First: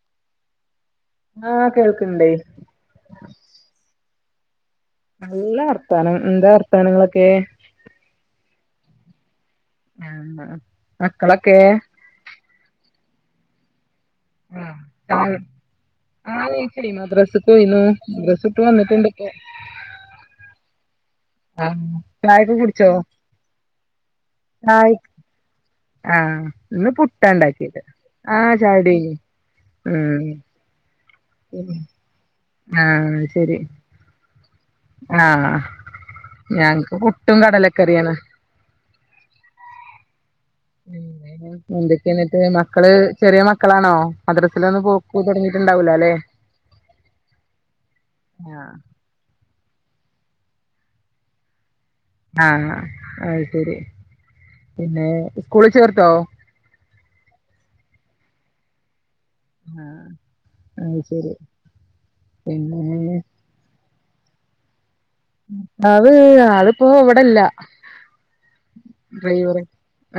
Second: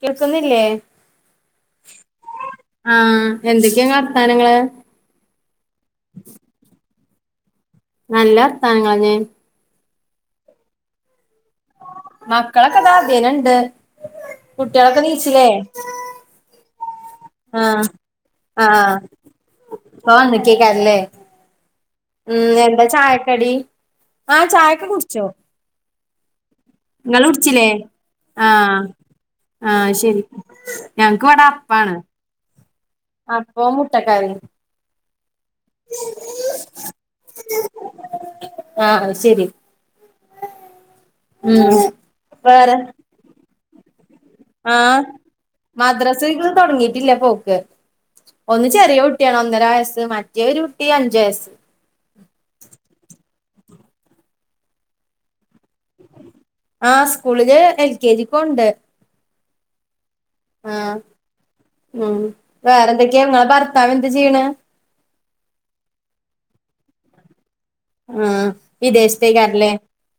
കേൾക്കുന്നില്ലേ ആഹ് കേൾക്ക്‌ണ്ടേയ് ആഹ് എന്തൊക്കെയാണ് വർത്താനങ്ങള് നല്ല വർത്താനം എന്താ വർത്താനങ്ങളൊക്കെ നല്ല വർത്താനങ്ങളെന്നെ ആന്നോ മക്കളൊക്കെ മക്കളൊക്കെ താ ഇതിലെണ്ട് ആഹ് കുട്ടികളൊക്കെ ചായ നീച്ചിലേ ആഹ് എണീറ്റടി മദ്രസ്ക് പോയിണ് മദ്രസ്ട്ട് വന്നിട്ടുണ്ട് പോകാൻ നിക്കേകാരല്ലേ? ആഹ് ചായൊക്കെ ഉം എന്താ കുടിച്ചോ ചായക്കടി? ആഹ് ചായക്കെ ചായ കുടിച്ചോ? ആഹ് ഇന്ന് നിങ്ങള് പുട്ടാ കുടിച്ചില്ലേ ഉണ്ടാക്കീത് ആഹ് ചായുടി കഴിഞ്ഞു ആഹ് ശരി ഞങ്ങക്ക് ഇവിടെ ഉം അപ്പാണ് ആഹ് ശരി ന്താ കറി ആഹ് ഞങ്ങക്ക് പുട്ടും കടലക്കറിയാണ് ആഹ് ശരി പിന്നെ ഉം എന്തൊക്കെന്ന്ട്ട് വേറെ മക്കള് ചെറിയ മക്കളാണോ? മദ്രസിലൊന്നും ആഹ് പോക്ക് തൊടങ്ങിട്ടുണ്ടാവൂല അല്ലെ മദ്രാസന്ന് തുടങ്ങിട്ടില്ല പോക്ക് ഒന്ന് ആഹ് ചെറിയ കു കുട്ടിയാണ് ഒന്നര വയസ് മറ്റേ ഒരു കുട്ടി അഞ്ച് വയസ്സ്. ആഹ് അത് ശരി പിന്നെ സ്കൂളിൽ ചേർത്തോ? ആഹ് സ്കൂളില് എൽ കെ ജി പോണ്ട്‌ ആഹ് ആഹ് അത് ശരി. ഉം വേറെ പിന്നെ എന്തൊക്കെയാ നിങ്ങളേ ഭർത്താവ്‌ എന്ത് ചെയ്യ്ണ അത് ആളിപ്പോ ഇവിടെല്ല ആഹ് ഡ്രൈവറ് വിദേശത്തേക്കാറല്ലേ?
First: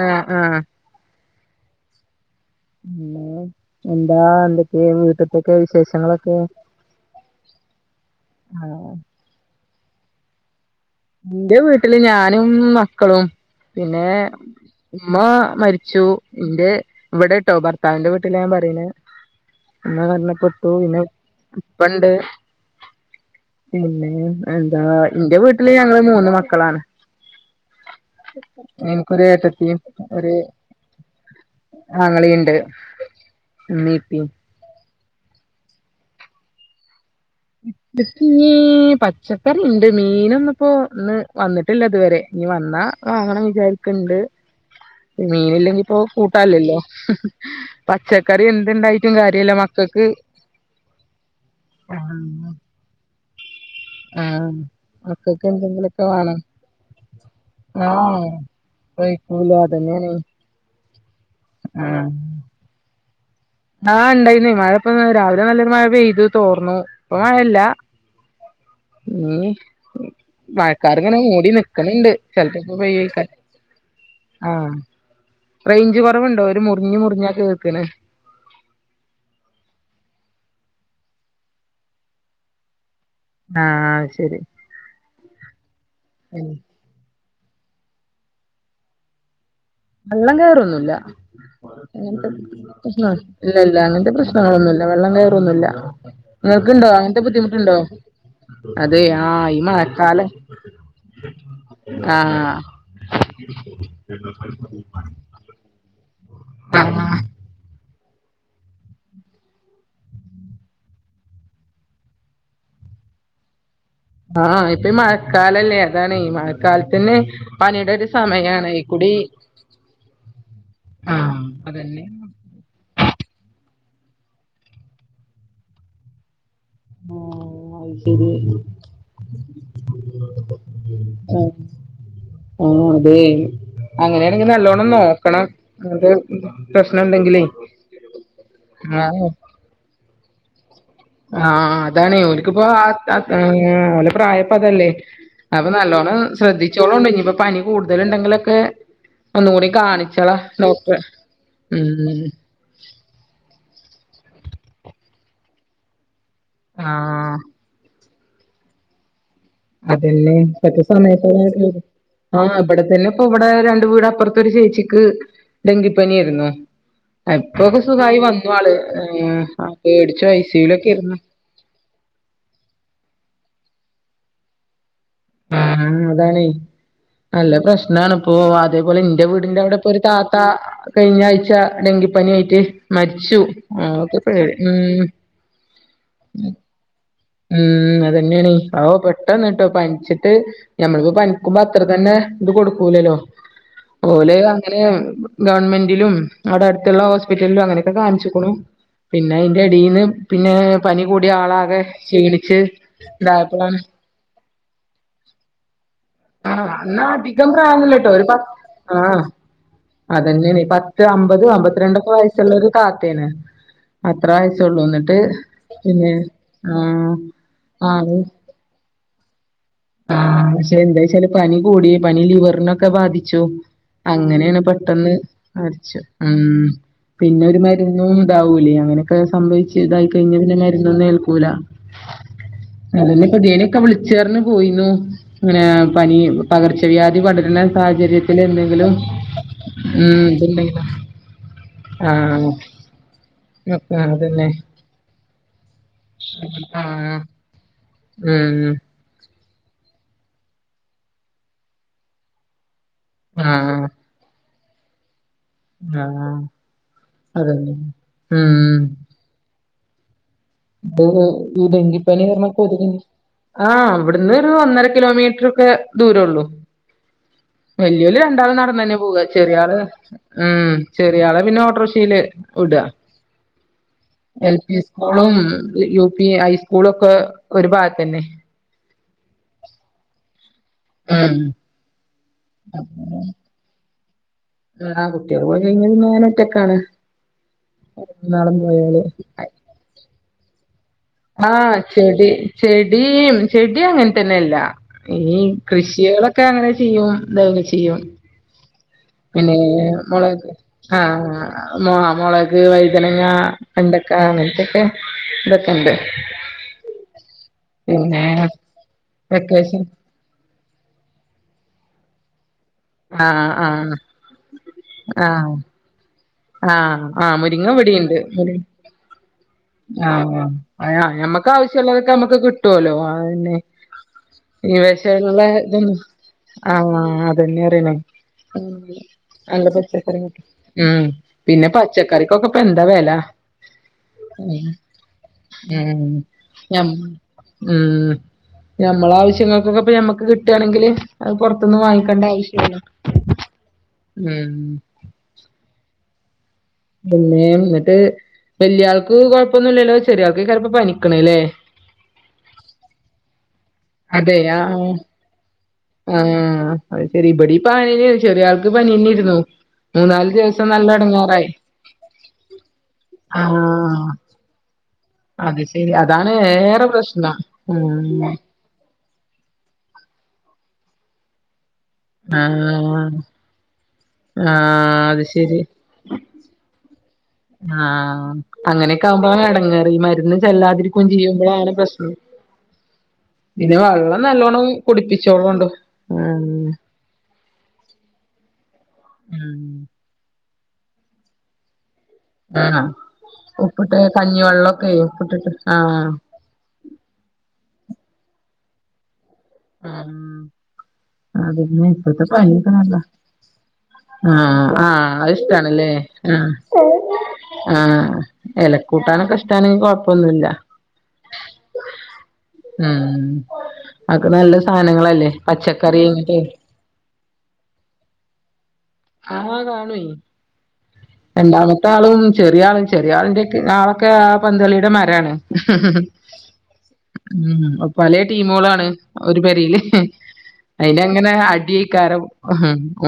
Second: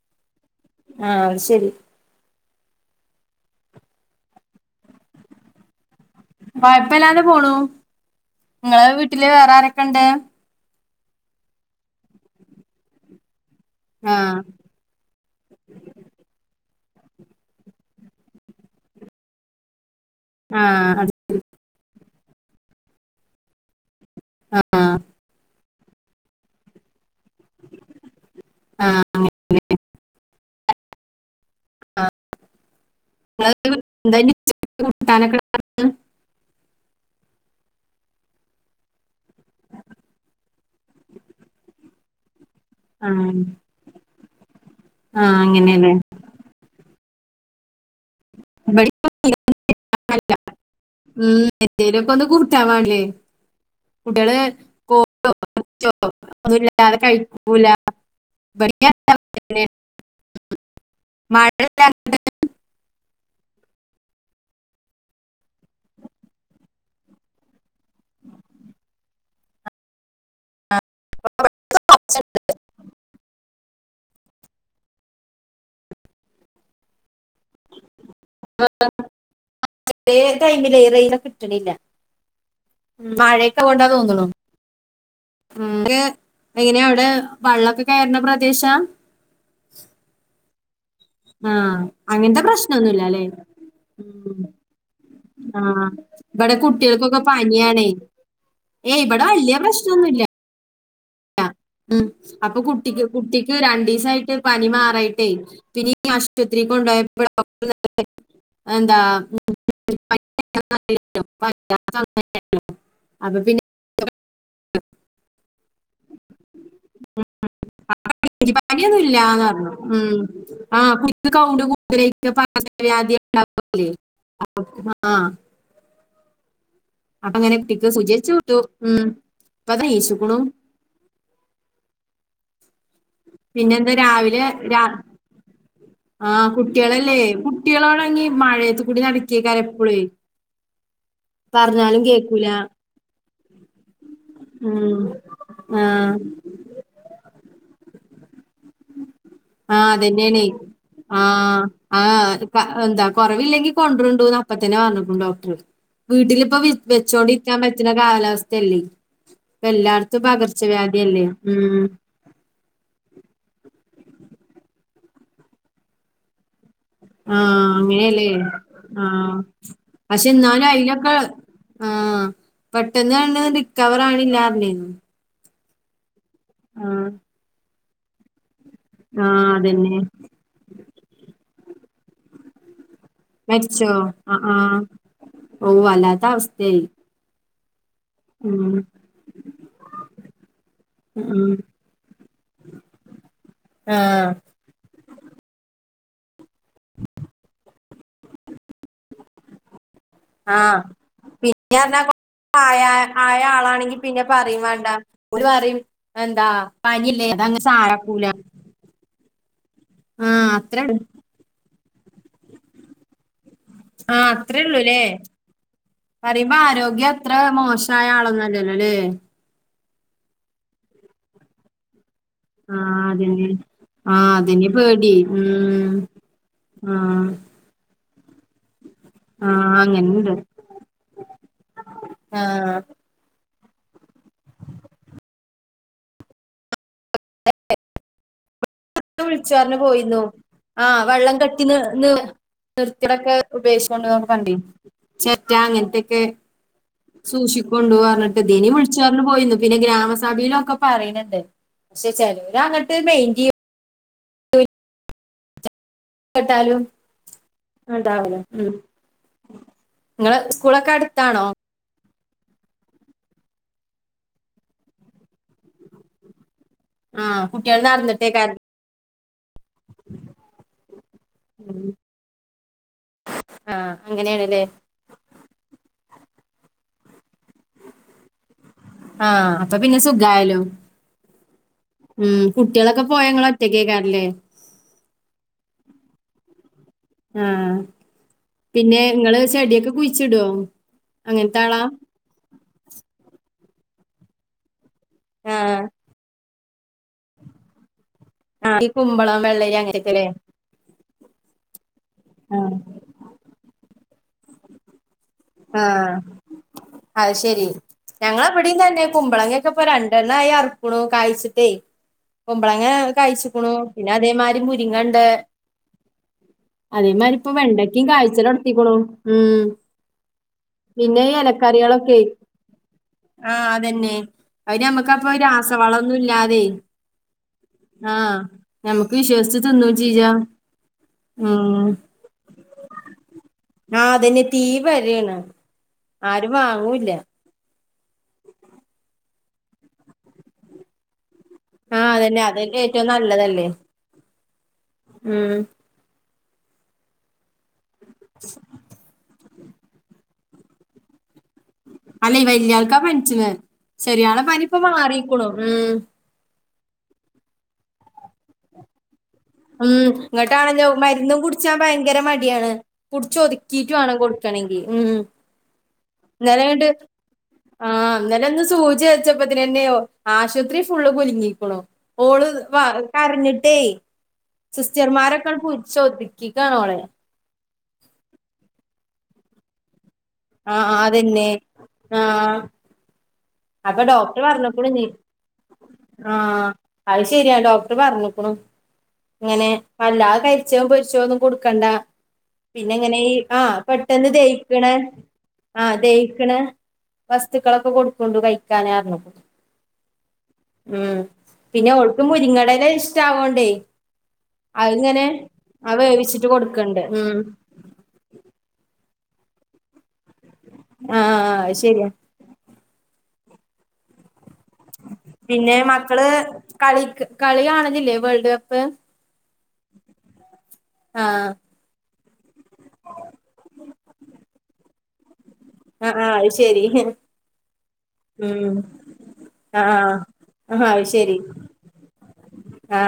ആഹ് ആഹ് ആഹ് അത് ശരി പിന്നെ എന്താ എന്തൊക്കെയ വീട്ടത്തൊക്കെ വിശേഷങ്ങള് കൊഴപ്പല്ലാതപോണു നിങ്ങള ആഹ് വീട്ടില് വേറെ ആരൊക്കെ ഉണ്ട്? ഇന്റെ വീട്ടില് ഞാനും മക്കളും പിന്നെ ആഹ് ഉമ്മാ മരിച്ചു ഇന്റെ ഇവിടെ ട്ടോ ഭർത്താവിന്റെ വീട്ടില ഞാൻ പറിണ [unintelligible] ആഹ് പിന്നെ അത് ഇപ്പണ്ട് പിന്നെ എന്താ ആഹ് എന്റെ വീട്ടില് ഞങ്ങള് മൂന്ന് മക്കളാണ് ഇന്ക്കൊരു ഏട്ടത്തിം ഒരു ആങ്ങളിണ്ട് ഇമ്മി [unintelligible] [unintelligible] ഇനി പച്ചക്കറി ഇണ്ട് മീനൊന്നിപ്പോ ഇന്ന് വന്നിട്ടില്ല ഇതുവരെ ഇനി വന്നാ ആഹ് വാങ്ങണം വിചാരിക്ക്ണ്ട് ആഹ് മീൻ അങ്ങനെയല്ലേ ഇല്ലെങ്കിപ്പോ കൂട്ടാൻയിലല്ലോ പച്ചക്കറി ഇവിടെ എന്ത്‌ണ്ടായിട്ടും കാര്യല്ല മക്കൾക്ക് ഉം എന്തെല്ക്കെ ഒന്ന് കൂട്ടാൻ വേണ്ടേ കുട്ടികള് ആഹ് മക്കക്ക് എന്തെങ്കിലൊക്കെ വേണം [unintelligible] കഴിക്കൂല ആഹ് കഴിക്കൂല അതന്നെയാണ് ആഹ് [unintelligible] ആഹ് ഉണ്ടായിനി മഴപ്പന്ന് രാവിലെ നല്ലൊരു മഴ പെയ്തു തോർന്നു ഇപ്പൊ മഴല്ല ഇനി മഴ കാർങ്ങനെ മൂടി നിക്കണണ്ട് ചിലപ്പോ ഇപ്പ പെയ്യക്കാരം ആഹ റെയ്ഞ്ച് കുറവുണ്ടോ ഒരു മുറിഞ്ഞ് മുറിഞ്ഞകേക്ക്ണ [unintelligible] കിട്ട്ണില്ല മഴയൊക്കെ കൊണ്ടാ ആഹ് തോന്ന്ണു മ് [unintelligible] ഉം എങ്ങനെയ അവിടെ വള്ളക്കെ കയർണ പ്രദേശ വെള്ളം കയറൊന്നുല്ല ആ അങ്ങനത്തെ പ്രശ്ന പ്രശ്നമൊന്നുമില്ല അല്ലേ ഇല്ല ഇല്ല അങ്ങനത്തെ പ്രശ്നങ്ങളൊന്നുമല്ല വെള്ളം ആ കയറൊന്നുല്ല ഇവിടെ നിങ്ങൾക്ക്ണ്ടോ കുട്ടികൾക്കൊക്കെ അങ്ങനത്തെ ബുദ്ധിമുട്ടുണ്ടോ? പനിയാണേ ഏ അതെ ഇവിടെ ആ വലിയ ഈ മഴക്കാലം [inaudible] മ് ആഹ് അപ്പൊ കുട്ടിക്ക് കുട്ടിക്ക് രണ്ടീസായിട്ട് പനി മാറായിട്ടേ പിന്നി ആശുപത്രി ആഹ് കൊണ്ടയപ്പോ [unintelligible] എന്താ [unintelligible] അപ്പൊ പിന്നെ ആഹ ഇപ്പ മഴ കാലല്ലേ? അതാണെമഴക്കാലത്തിന്നെ പനിയുടെ ഒരു സമയാണ് പനിയൊന്നും ഇക്കുടി ഇല്ലാന്ന് ഉം ആഹ് അതന്നെ [unintelligible] ആഹ് അപ്പൊ ആഹ് അങ്ങനെക്ക് അത് സുചച്ചു ശരി വിട്ടു ഉം അപ്പൊതാ യേശുക്കണു ആഹ് ആഹ് അതെ പിന്നെന്താ രാവിലെ അങ്ങനെയാണെങ്കിൽ രാ നല്ലോണ്ണം നോക്കണം അത് ആ കുട്ടികളല്ലേ പ്രശ്നംണ്ടെങ്കിലേ കുട്ടികളോടങ്ങി മഴയത്ത്കൂടി നടക്കിയക്ക എപ്പോഴെ ആഹ് അതാണ് കേക്കൂല ഓലിക്കിപ്പോ [unintelligible] ഓലെ പ്രായപ്പ അതല്ലേ ഉം അപ്പൊ നല്ലോണം ആ ശ്രദ്ധിച്ചോളണം ഇനിയിപ്പ പനി കൂടുതല് ഉണ്ടെങ്കിലൊക്കെ ഒന്നുകൂടി ആ കാണിച്ചാല അതന്നെയാണേ. ഡോക്‌ടറെ ആ ആ മ് [unintelligible] എന്താ കുറവില്ലെങ്കിൽ കൊണ്ടരുണ്ടോന്ന് അപ്പ തന്നെ പറഞ്ഞിട്ടുണ്ട് ഡോക്ടർ വീട്ടില് ഇപ്പൊ വി ആ വെച്ചോണ്ടിരിക്കാൻ പറ്റുന്ന കാലാവസ്ഥല്ലേ ഇപ്പഎല്ലാർത്തും അതന്നെ പകർച്ചവ്യാധിയല്ലേ മ് ആഹ് ഇവിടെത്തന്നെ ഇപ്പൊ ഇവിടെ രണ്ട് വീട് അപ്പുറത്തൊരു ചേച്ചിക്ക് ഡെങ്കിപ്പനി ആയിരുന്നു ആ അപ്പൊക്കെ സുഖായി അങ്ങനെയല്ലേ. വന്നു ആള് ആ ആഹ് പേടിച്ചു ഐസ്യൂലൊക്കെ ഇരന്ന് ആഹ് പെട്ടെന്ന് [unintelligible] റിക്കവർ [unintelligible] ആഹ് അതാണേ ആഹ് നല്ല പ്രശ്നാണ് ഇപ്പോ അതേപോലെ എന്റെ ആ വീടിന്റെ അവിടെ അതന്നെ. ഒരു [unintelligible] ത്ത കഴിഞ്ഞ ആഴ്ച ഡെങ്കിപ്പനി ആയിട്ട് മരിച്ചു മരിച്ചോ? ആ ആ [unintelligible] ഉം ഓ വല്ലാത്ത അവസ്ഥയ് ഉം അതെന്നെയണീ ഓ പെട്ടെന്ന് കേട്ടോ പനിച്ചിട്ട് ഞമ്മളിപ്പോ ഉം പനിക്കുമ്പോ അത്ര തന്നെ ഇത് കൊടുക്കൂലല്ലോ ആഹ് അതുപോലെ അങ്ങനെ ഗവൺമെന്റിലും അവിടെ അടുത്തുള്ള ഹോസ്പിറ്റലിലും അങ്ങനെയൊക്കെ കാണിച്ചിക്കണു പിന്നെ അതിന്റെ അടിന്ന് പിന്നെ ആ പനി കൂടിയ ആളാകെ ഞാൻ എറണാകുളം ക്ഷീണിച്ച് ആയ ആയ ഇതായപ്പളാണ് ആളാണെങ്കി പിന്നെ പറയും വേണ്ട ഒരു [unintelligible] എന്താ ആഹ് അന്നാ പനില്ലേ അധികം അതങ്ങ് പ്രായന്നുല്ലട്ടോ ഒരു സാരാക്കൂല പത്ത് ആഹ് ആ അതെന്നെയാണ് അത്ര പത്ത് അമ്പത് അമ്പത്തിരണ്ടൊക്കെ വയസുള്ള ഒരു കാകേണ് ആ അത്രാവയസുള്ളൂ എന്നിട്ട് പിന്നെ അപ്പ ആരോഗ്യം ആഹ് അത്ര മോശമായ ആളൊന്നുംല്ലല്ലോ അല്ലേ ആ പക്ഷെ എന്താചാല് പനി കൂടി പനി ആ ലിവറിനൊക്കെ ബാധിച്ചു അതന്നെ ആ അങ്ങനെണ് അതന്നെ പെട്ടെന്ന് പേടി ഉം മരിച്ചു, ഉം ആ പിന്നെ ഒരുമര് പിന്നം ഇതാവൂലേ അങ്ങനെയൊക്കെ ആ സംഭവിച് ഇതായി അങ്ങനുണ്ട് കഴിഞ്ഞ പിന്നെ മരുന്നൊന്നും ഏൽക്കൂ ക്കൂല ആ അതെന്നെപ്പ ധിയേനൊക്ക വിളിച്ചർന്നു പോയിന്നു ഇങ്ങനെ പനി പകർച്ചവ്യാധി പടരുന്ന സാഹചര്യത്തില് എന്തെങ്കിലും വിളിച്ചറിഞ്ഞു പോയിന്നു ഉം ഇതുണ്ടെങ്കിലോ ആഹ് വെള്ളം കെട്ടിനി നി ആഹ് നിർത്തിടൊക്കെ ഉപേക്ഷിച്ചൊണ്ട് ആഹ് അതന്നെ [unintelligible] ചെറ്റ അങ്ങനത്തെ ആഹ് കൊണ്ടു പോകർഞ്ഞിട്ട് ഉം ദിനിവിള് ചർഞ്ഞു പോയിന്നു പിന്നേ ഗ്രാമസഭയിലൊക്കെ പറയണണ്ട് പക്ഷെ ചേലോരങ്ങട്ട് മൈന്റ്യ്യൂ ആഹ് ആഹ് കേട്ടാലും അതന്നെ ഉണ്ടാവല്ലോ ഉം നിങ്ങള് ഇത് ഈ ഡെങ്കിപ്പനി കാരണം കൊതുക് ആഹ് അവിടുന്ന് ഒരു ഒന്നര കിലോമീറ്റർ ഒക്കെ ദൂരള്ളൂ ആഹ് കുട്ടി വല്ല്യോല് രണ്ടാള് നടന്നു തന്നെ പോക ചെറിയ ആള് ആഹ് ചെറിയാളെ പിന്നെ ഓട്ടോറിക്ഷല് വിട ആഹ് അങ്ങനെയണല്ലേ സ്കൂളും യു. പി ഹൈസ്കൂള ഒക്കെ ഒരു ഭാഗത്ത തന്നെ ആഹ് അപ്പ പിന്നെ സുഖയാല്ലോ [unintelligible] ഉം കുട്ടികളെക്കെ പോയാങ്ങള ഒറ്റക്കേക്കാരല്ലേ? ആ കുട്ട്യൾപോയി കഴിഞ്ഞ പിന്നെ ഒറ്റക്കാണ്. ആഹ് മൂന്നാളും പിന്നെ പോയാല് ഇങ്ങള് ചെടിക്കെ കുഴിച്ച്ടോ? ആഹ് ചെടി ചെടീം ചെടി അങ്ങനതന്നെല്ല. ഈ ആ കൃഷികളൊക്കെ അങ്ങനെ ചെയ്യും [unintelligible] ചെയ്യും. ആഹ് കുമ്പള് പിന്നെ മുളക് ആ മൊ മുളക് ആ വൈദ്യന അ വെണ്ടക്ക അങ്ങനതൊക്കെ ഇതൊക്കെണ്ട്. ആഹ് അത് ശെരി പിന്നെ ഞങ്ങള ഇവിടി തന്നെ കുമ്പളങ്ങൊക്കെ വെക്കേഷൻ ഇപ്പ രണ്ട് എണ്ണ യർക്ണു കായ്ച്ച്ട്ടെ കുമ്പളങ്ങ ആഹ് കായ്ച്ചിക്ക്ണു ആഹ് പിന്നെ അതേമാരി മുരിങ്ങണ്ട് ആഹ് ആഹ് അതേമാരി ആഹ് ഇപ്പൊ മുരിങ്ങ വെണ്ടക്കി ഇവിടെണ്ട് മുരി കാഴ്ച്ചലൊട്ത്തിക്ണു ഉം ആഹ് പിന്നെ [unintelligible] ഈ മ്മക്ക് ആവശ്യള്ളതൊക്കെ എലക്കറികളൊക്കെ നമ്മക്ക് ക്ട്ടൊല്ലോ അന്നെ ആഹ് അതന്നെ ഈ അയിന് നമ്മക്കപ്പൊ വശള്ള ഇതൊ രാസവളൊന്നും ഇല്ലാതെ ആ അതന്നെ അറിണേ ആഹ് ഞമ്മക്ക് വിശ്വസിച്ച് അല്ല തിന്നും ചെയ്യാ [unintelligible] ഉം പിന്നെ ഉം പച്ചക്കറിക്കൊക്കെ ഇപ്പ ന്താ വെല. ആഹ് അതന്നെ ഉം തീ വെലേണ് ആരും ഞം വാങ്ങൂല്ല ഉം ഞമ്മള ആവശ്യങ്ങൾക്കൊക്കെ ഇപ്പൊ ഞമ്മക്ക് ക്ട്ടാണെങ്കില് അത് പുറത്ത്ന്ന്‌ ആഹ് വാങ്ങിക്കണ്ട അതന്നെ ആവശ്യല്ല അതല്ലേ ഏറ്റവും നല്ലതല്ലേ ഉം ഉം പിന്നെ എന്നിട്ട് വെല്ല്യാൾക്ക് കൊഴപ്പൊന്നുല്ലല്ലോ ചെറിയാൾക്ക് കാരം പ്പോ പനിക്ക്ണേ ല്ലേ അല്ലേ വല്ല്യാൾക്കാ പന്ച്ണെ ചെറിയാള അതെ പനിപ്പോ ആഹ് മാറിക്ക്ണു ഉം ആഹ് അത് ശെരി ഇബടിം [unintelligible] ചെറിയാൾക്ക് പനിന്നെരുന്നു. ഉം ഇങ്ങട്ടാണല്ലോ മര്ന്നും കുട്ച്ചാ ഭയങ്കര മടിയാണ് കുട്ച്ച് ഒതുക്കിട്ടു ആഹ് വാണം കൊട് ട്ടണെങ്കി ഉം അത് ശെരി അതാണ് ഏറെ ഇന്നലങ്ങട്ട് പ്രശ്നം ആ ഉം ഇന്നല സൂജി വെച്ച പതന്നെയോ ആശുത്രി ഫുള്ള് കുലിങ്ങിക്ക്ണു ഓള് വ ആഹ് കരഞ്ഞിട്ടേ സിസ്റ്റ്ർ ആഹ് അത് മാരൊക്കെ ശെരി പുട്ച്ചോദിക്കിക്കണോളെ ആഹ് അങ്ങനെക്കെ ആകുമ്പോ ടങ്ങേറ് ഈ മര്ന്ന് ആ ആ, ല്ലാതിരിക്കും അതന്നെ കൊഞ്ചിയ്യുമ്പോഴാണ് പ്രശ്നം ആ പിന്നെ അപ്പൊ വള്ളം ഡോക്ടർ നല്ലോണ്ണം പറഞ്ഞുക്കുണു ഇനി കുടിപ്പിച്ചോളുണ്ടു ആഹ് [unintelligible] അത് ശരിയാ ഡോക്ടർ പറഞ്ഞ്ക്ക്ണു ഇങ്ങനെ അല്ലാ കരിച്ചോ പൊരിച്ചോ ഒന്നും കൊടുക്കണ്ട ആഹ് ആഹ് പിന്നെ എങ്ങനെ ആ ഉപ്പിട്ട് പെട്ടെന്ന് കഞ്ഞിവെള്ളൊക്കെ ദയിക്ക്ണേ ഉപ്പിട്ടിട്ട് ആഹ് ദയി പിന്നെ വസ്ത്ക്കളൊക്കെ കൊടുക്കുണ്ടു കഴിക്കാനാർഞ്ഞു. ആഹ് ഉം അതന്നെ പിന്നെ ഓൾക്ക് ഇപ്പത്തെ പനിയൊക്കെ മുരിങ്ങടല നല്ലതാ ഇഷ്ടവോണ്ടേ ആഹ് ആഹ് അഹ്ങ്ങനെ അത് ഇഷ്ടാണല്ലേ ആ വേവിച്ചിട്ട് ആഹ് കൊട്ക്ക്ണ്ട് ഉം ആഹ് എലക്കൂട്ടാനൊക്കെ ഇഷ്ടാണെങ്കി കൊഴപ്പൊന്നുല്ല ആഹ് അഹ് ശര്യാ [unintelligible] അക്ക നല്ല സാനങ്ങളല്ലേ പച്ചക്കറി ഇങ്ങട്ടേ കളിക്ക് കളി കാണലില്ലേ വേൾഡ് കപ്പ്? ആഹ് കാനോയ് ആഹ് രണ്ടാമത്തെ ആളും ചെറിയ ആള് ചെറിയ ആളിന്റെ ആളൊക്കെ ആ പന്തളിയുടെ മരാണ് അ ആ അത് ശെരി. ഉം പല ടീമുകളാണ് ഒരു പരേല് ആഹ് ആഹ് അത് അയിലങ്ങനെ ശരി അടീക്കാരം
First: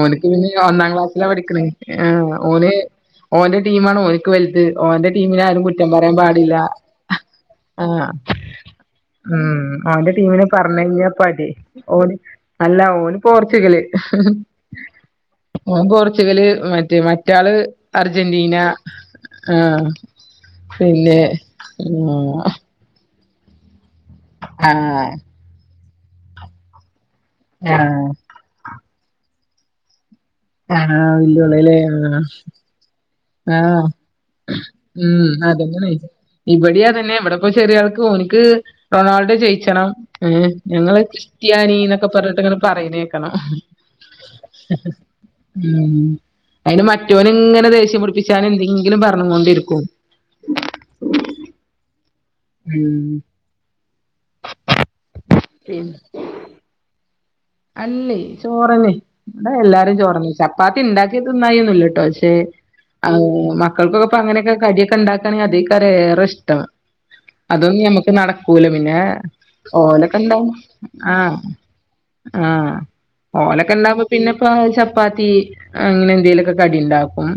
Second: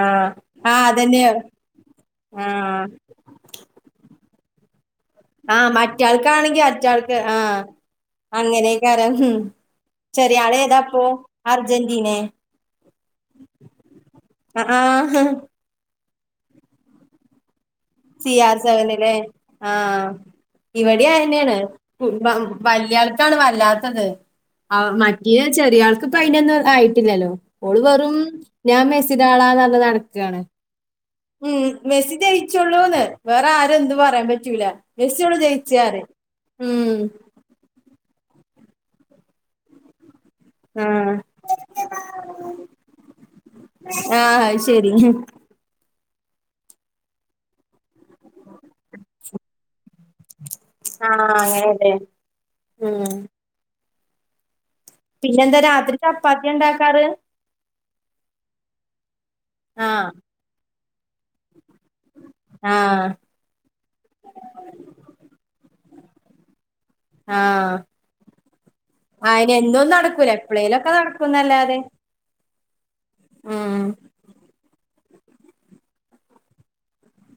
ഓൻക്ക് പിന്നെ ആഹ് ഒന്നാം അതന്നെ ക്ലാസ്സില പഠിക്ക്ണേ ആ ഓന് ആഹ് ഓന്റെ ടീമാണ് ഓൻക്ക് വല്ത് ഓന്റെ ടീമിനാരും ആഹ് കുറ്റം പറയാൻ പാടില്ല മറ്റാൾക്കാണെങ്കി മറ്റാൾക്ക് ആഹ് ആഹ്. ഉം ഓന്റെ ചെറിയ ടീമിന് ആള് പറഞ്ഞ ഏതാപ്പോ കഴിഞ്ഞപ്പടി ഓന് അർജന്റീനെ അല്ല ഓന് പോർച്ചുഗല് ഹ് ഹ് ആഹ് ആഹ് ഹ് പോർച്ചുഗല് മറ്റേ മറ്റാള് സി ആർ അർജന്റീന സെവനിലെ ആഹ് പിന്നെ ഇവിടെആയെന്നാണ് കുബ ഉം വലിയ ആൾക്കാണ് വല്ലാത്തത് ആ ആഹ് മറ്റേന് ചെറിയ ആൾക്ക് ഇപ്പ അയിനൊന്നും ആയിട്ടില്ലല്ലോ ഓള് ആഹ് വെറും ഞാൻ മെസ്സിഡ ആള ന്നർഞ് നടക്കാണ് ആണോ വല്ലുവിളല്ലേ ആ ഉള്ളൂന്ന് വേറെ ആരും ന്തും പറയാ പറ്റൂല ഉം ജസിള്ളു ജയിച്ചാറിം ഉമ് അപ്പൊ ചെറിയ ആൾക്ക് ഓനിക്ക് റൊണാൾഡോ ജയിച്ചണംഏ ഞങ്ങള് ആഹ് ക്രിസ്ത്യാനി ന്നൊക്കെ പറഞ്ഞിട്ട് ഇങ്ങനെ പറിണേക്കണം ആഹ് അത് ശരി ഉ അയിന് മറ്റൊന് ഇങ്ങനെ ദേഷ്യം പിടിപ്പിച്ചൻ എന്തെങ്കിലും പറഞ്ഞ കൊണ്ടിരികും ആഹ് അങ്ങനെലെ ഉം പിന്നെന്താ പിന്നെ രാത്രി ചപ്പാത്തിയാ ണ്ടാക്കാറ് അല്ലേ ചോറനെ ഇടാ എല്ലാരും ആഹ് ചോർന്ന ചപ്പാത്തി അത് ഇണ്ടാക്കിതിന്നായി ഒന്നല്ലട്ടോ പക്ഷെ ആഹ് അവു മക്ക ക്കൾക്കൊക്കെ പ്പ അങ്ങനൊക്കെ കിടിയൊക്കെണ്ടാക്കണെങ്കി അതേക്കാരം ഏറെ ഇഷ്ടം ആഹ് അതൊന്നും ഞമ്മക്ക് നടക്കൂല പിന്നെ അയിന് എന്നും ഓലൊക്കെ നടക്കൂല ണ്ടാ എപ്പളേലൊക്കെ ആ നടക്കുന്നല്ലാതെ ആഹ് ഓലൊക്കെ ഉം ഇണ്ടാവുമ്പോ പിന്നെപ്പ ചപ്പ് ചപ്പാത്തി അങ്ങനെ എന്തെലൊക്കെ കടിണ്ടാക്കും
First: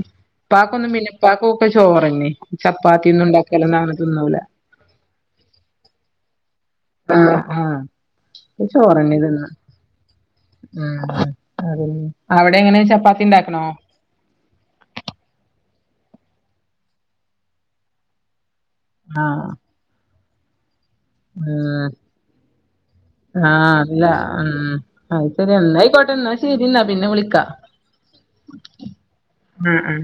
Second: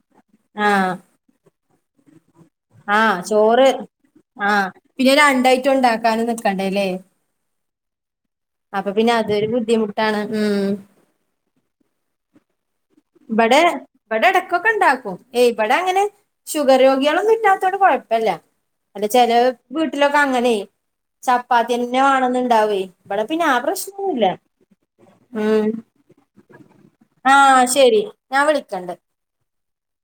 ആഹ് പാക്കൊന്നും പിന്നെ പാക്കൊക്കെ ചോറന്നെ ചപ്പാത്തി ആഹ് ഒന്നും ചോറ് ണ്ടാക്കാലോന്നങ്ങനെ തിന്നൂല ആഹ് പിന്നെ രണ്ടായിട്ടും ഉണ്ടാക്കാനും നിക്കണ്ടേല്ലേ ആഹ് ആഹ് അപ്പൊ പിന്നെ ക്കെചോറന്നെ തിന്ന അതൊരു ബുദ്ധിമുട്ടാണ് ഉമ് ഉ അത അവിടെ എങ്ങനെ ചപ്പാത്തി ബടെ ഇണ്ടാക്കണോ ഇബടെ എടക്കൊക്കെ ഇണ്ടാക്കും ഏയ് ഇവിടെ അങ്ങനെ ഷുഗർ രോഗിയാളൊന്നും ഇിറ്റാത്തോണ്ട് കൊഴപ്പല്ല അല്ല ചെല ആഹ് വീട്ടിലൊക്കെ അങ്ങനെ ഉം ചപ്പാത്തിയെന്നെ വേണന്ന ഇണ്ടാവേ ഇവിടെ പിന്നെ ആ പ്രശ്നൊന്നുല്ല അത്പ്പോ ഉം എന്നായിക്കോട്ടെ ന്നാ ശരി ന്നാ പിന്നെ വിളിക്കാ ആഹ് ശരി ഞാൻ വിളിക്കണ്ട് ഉം ഉം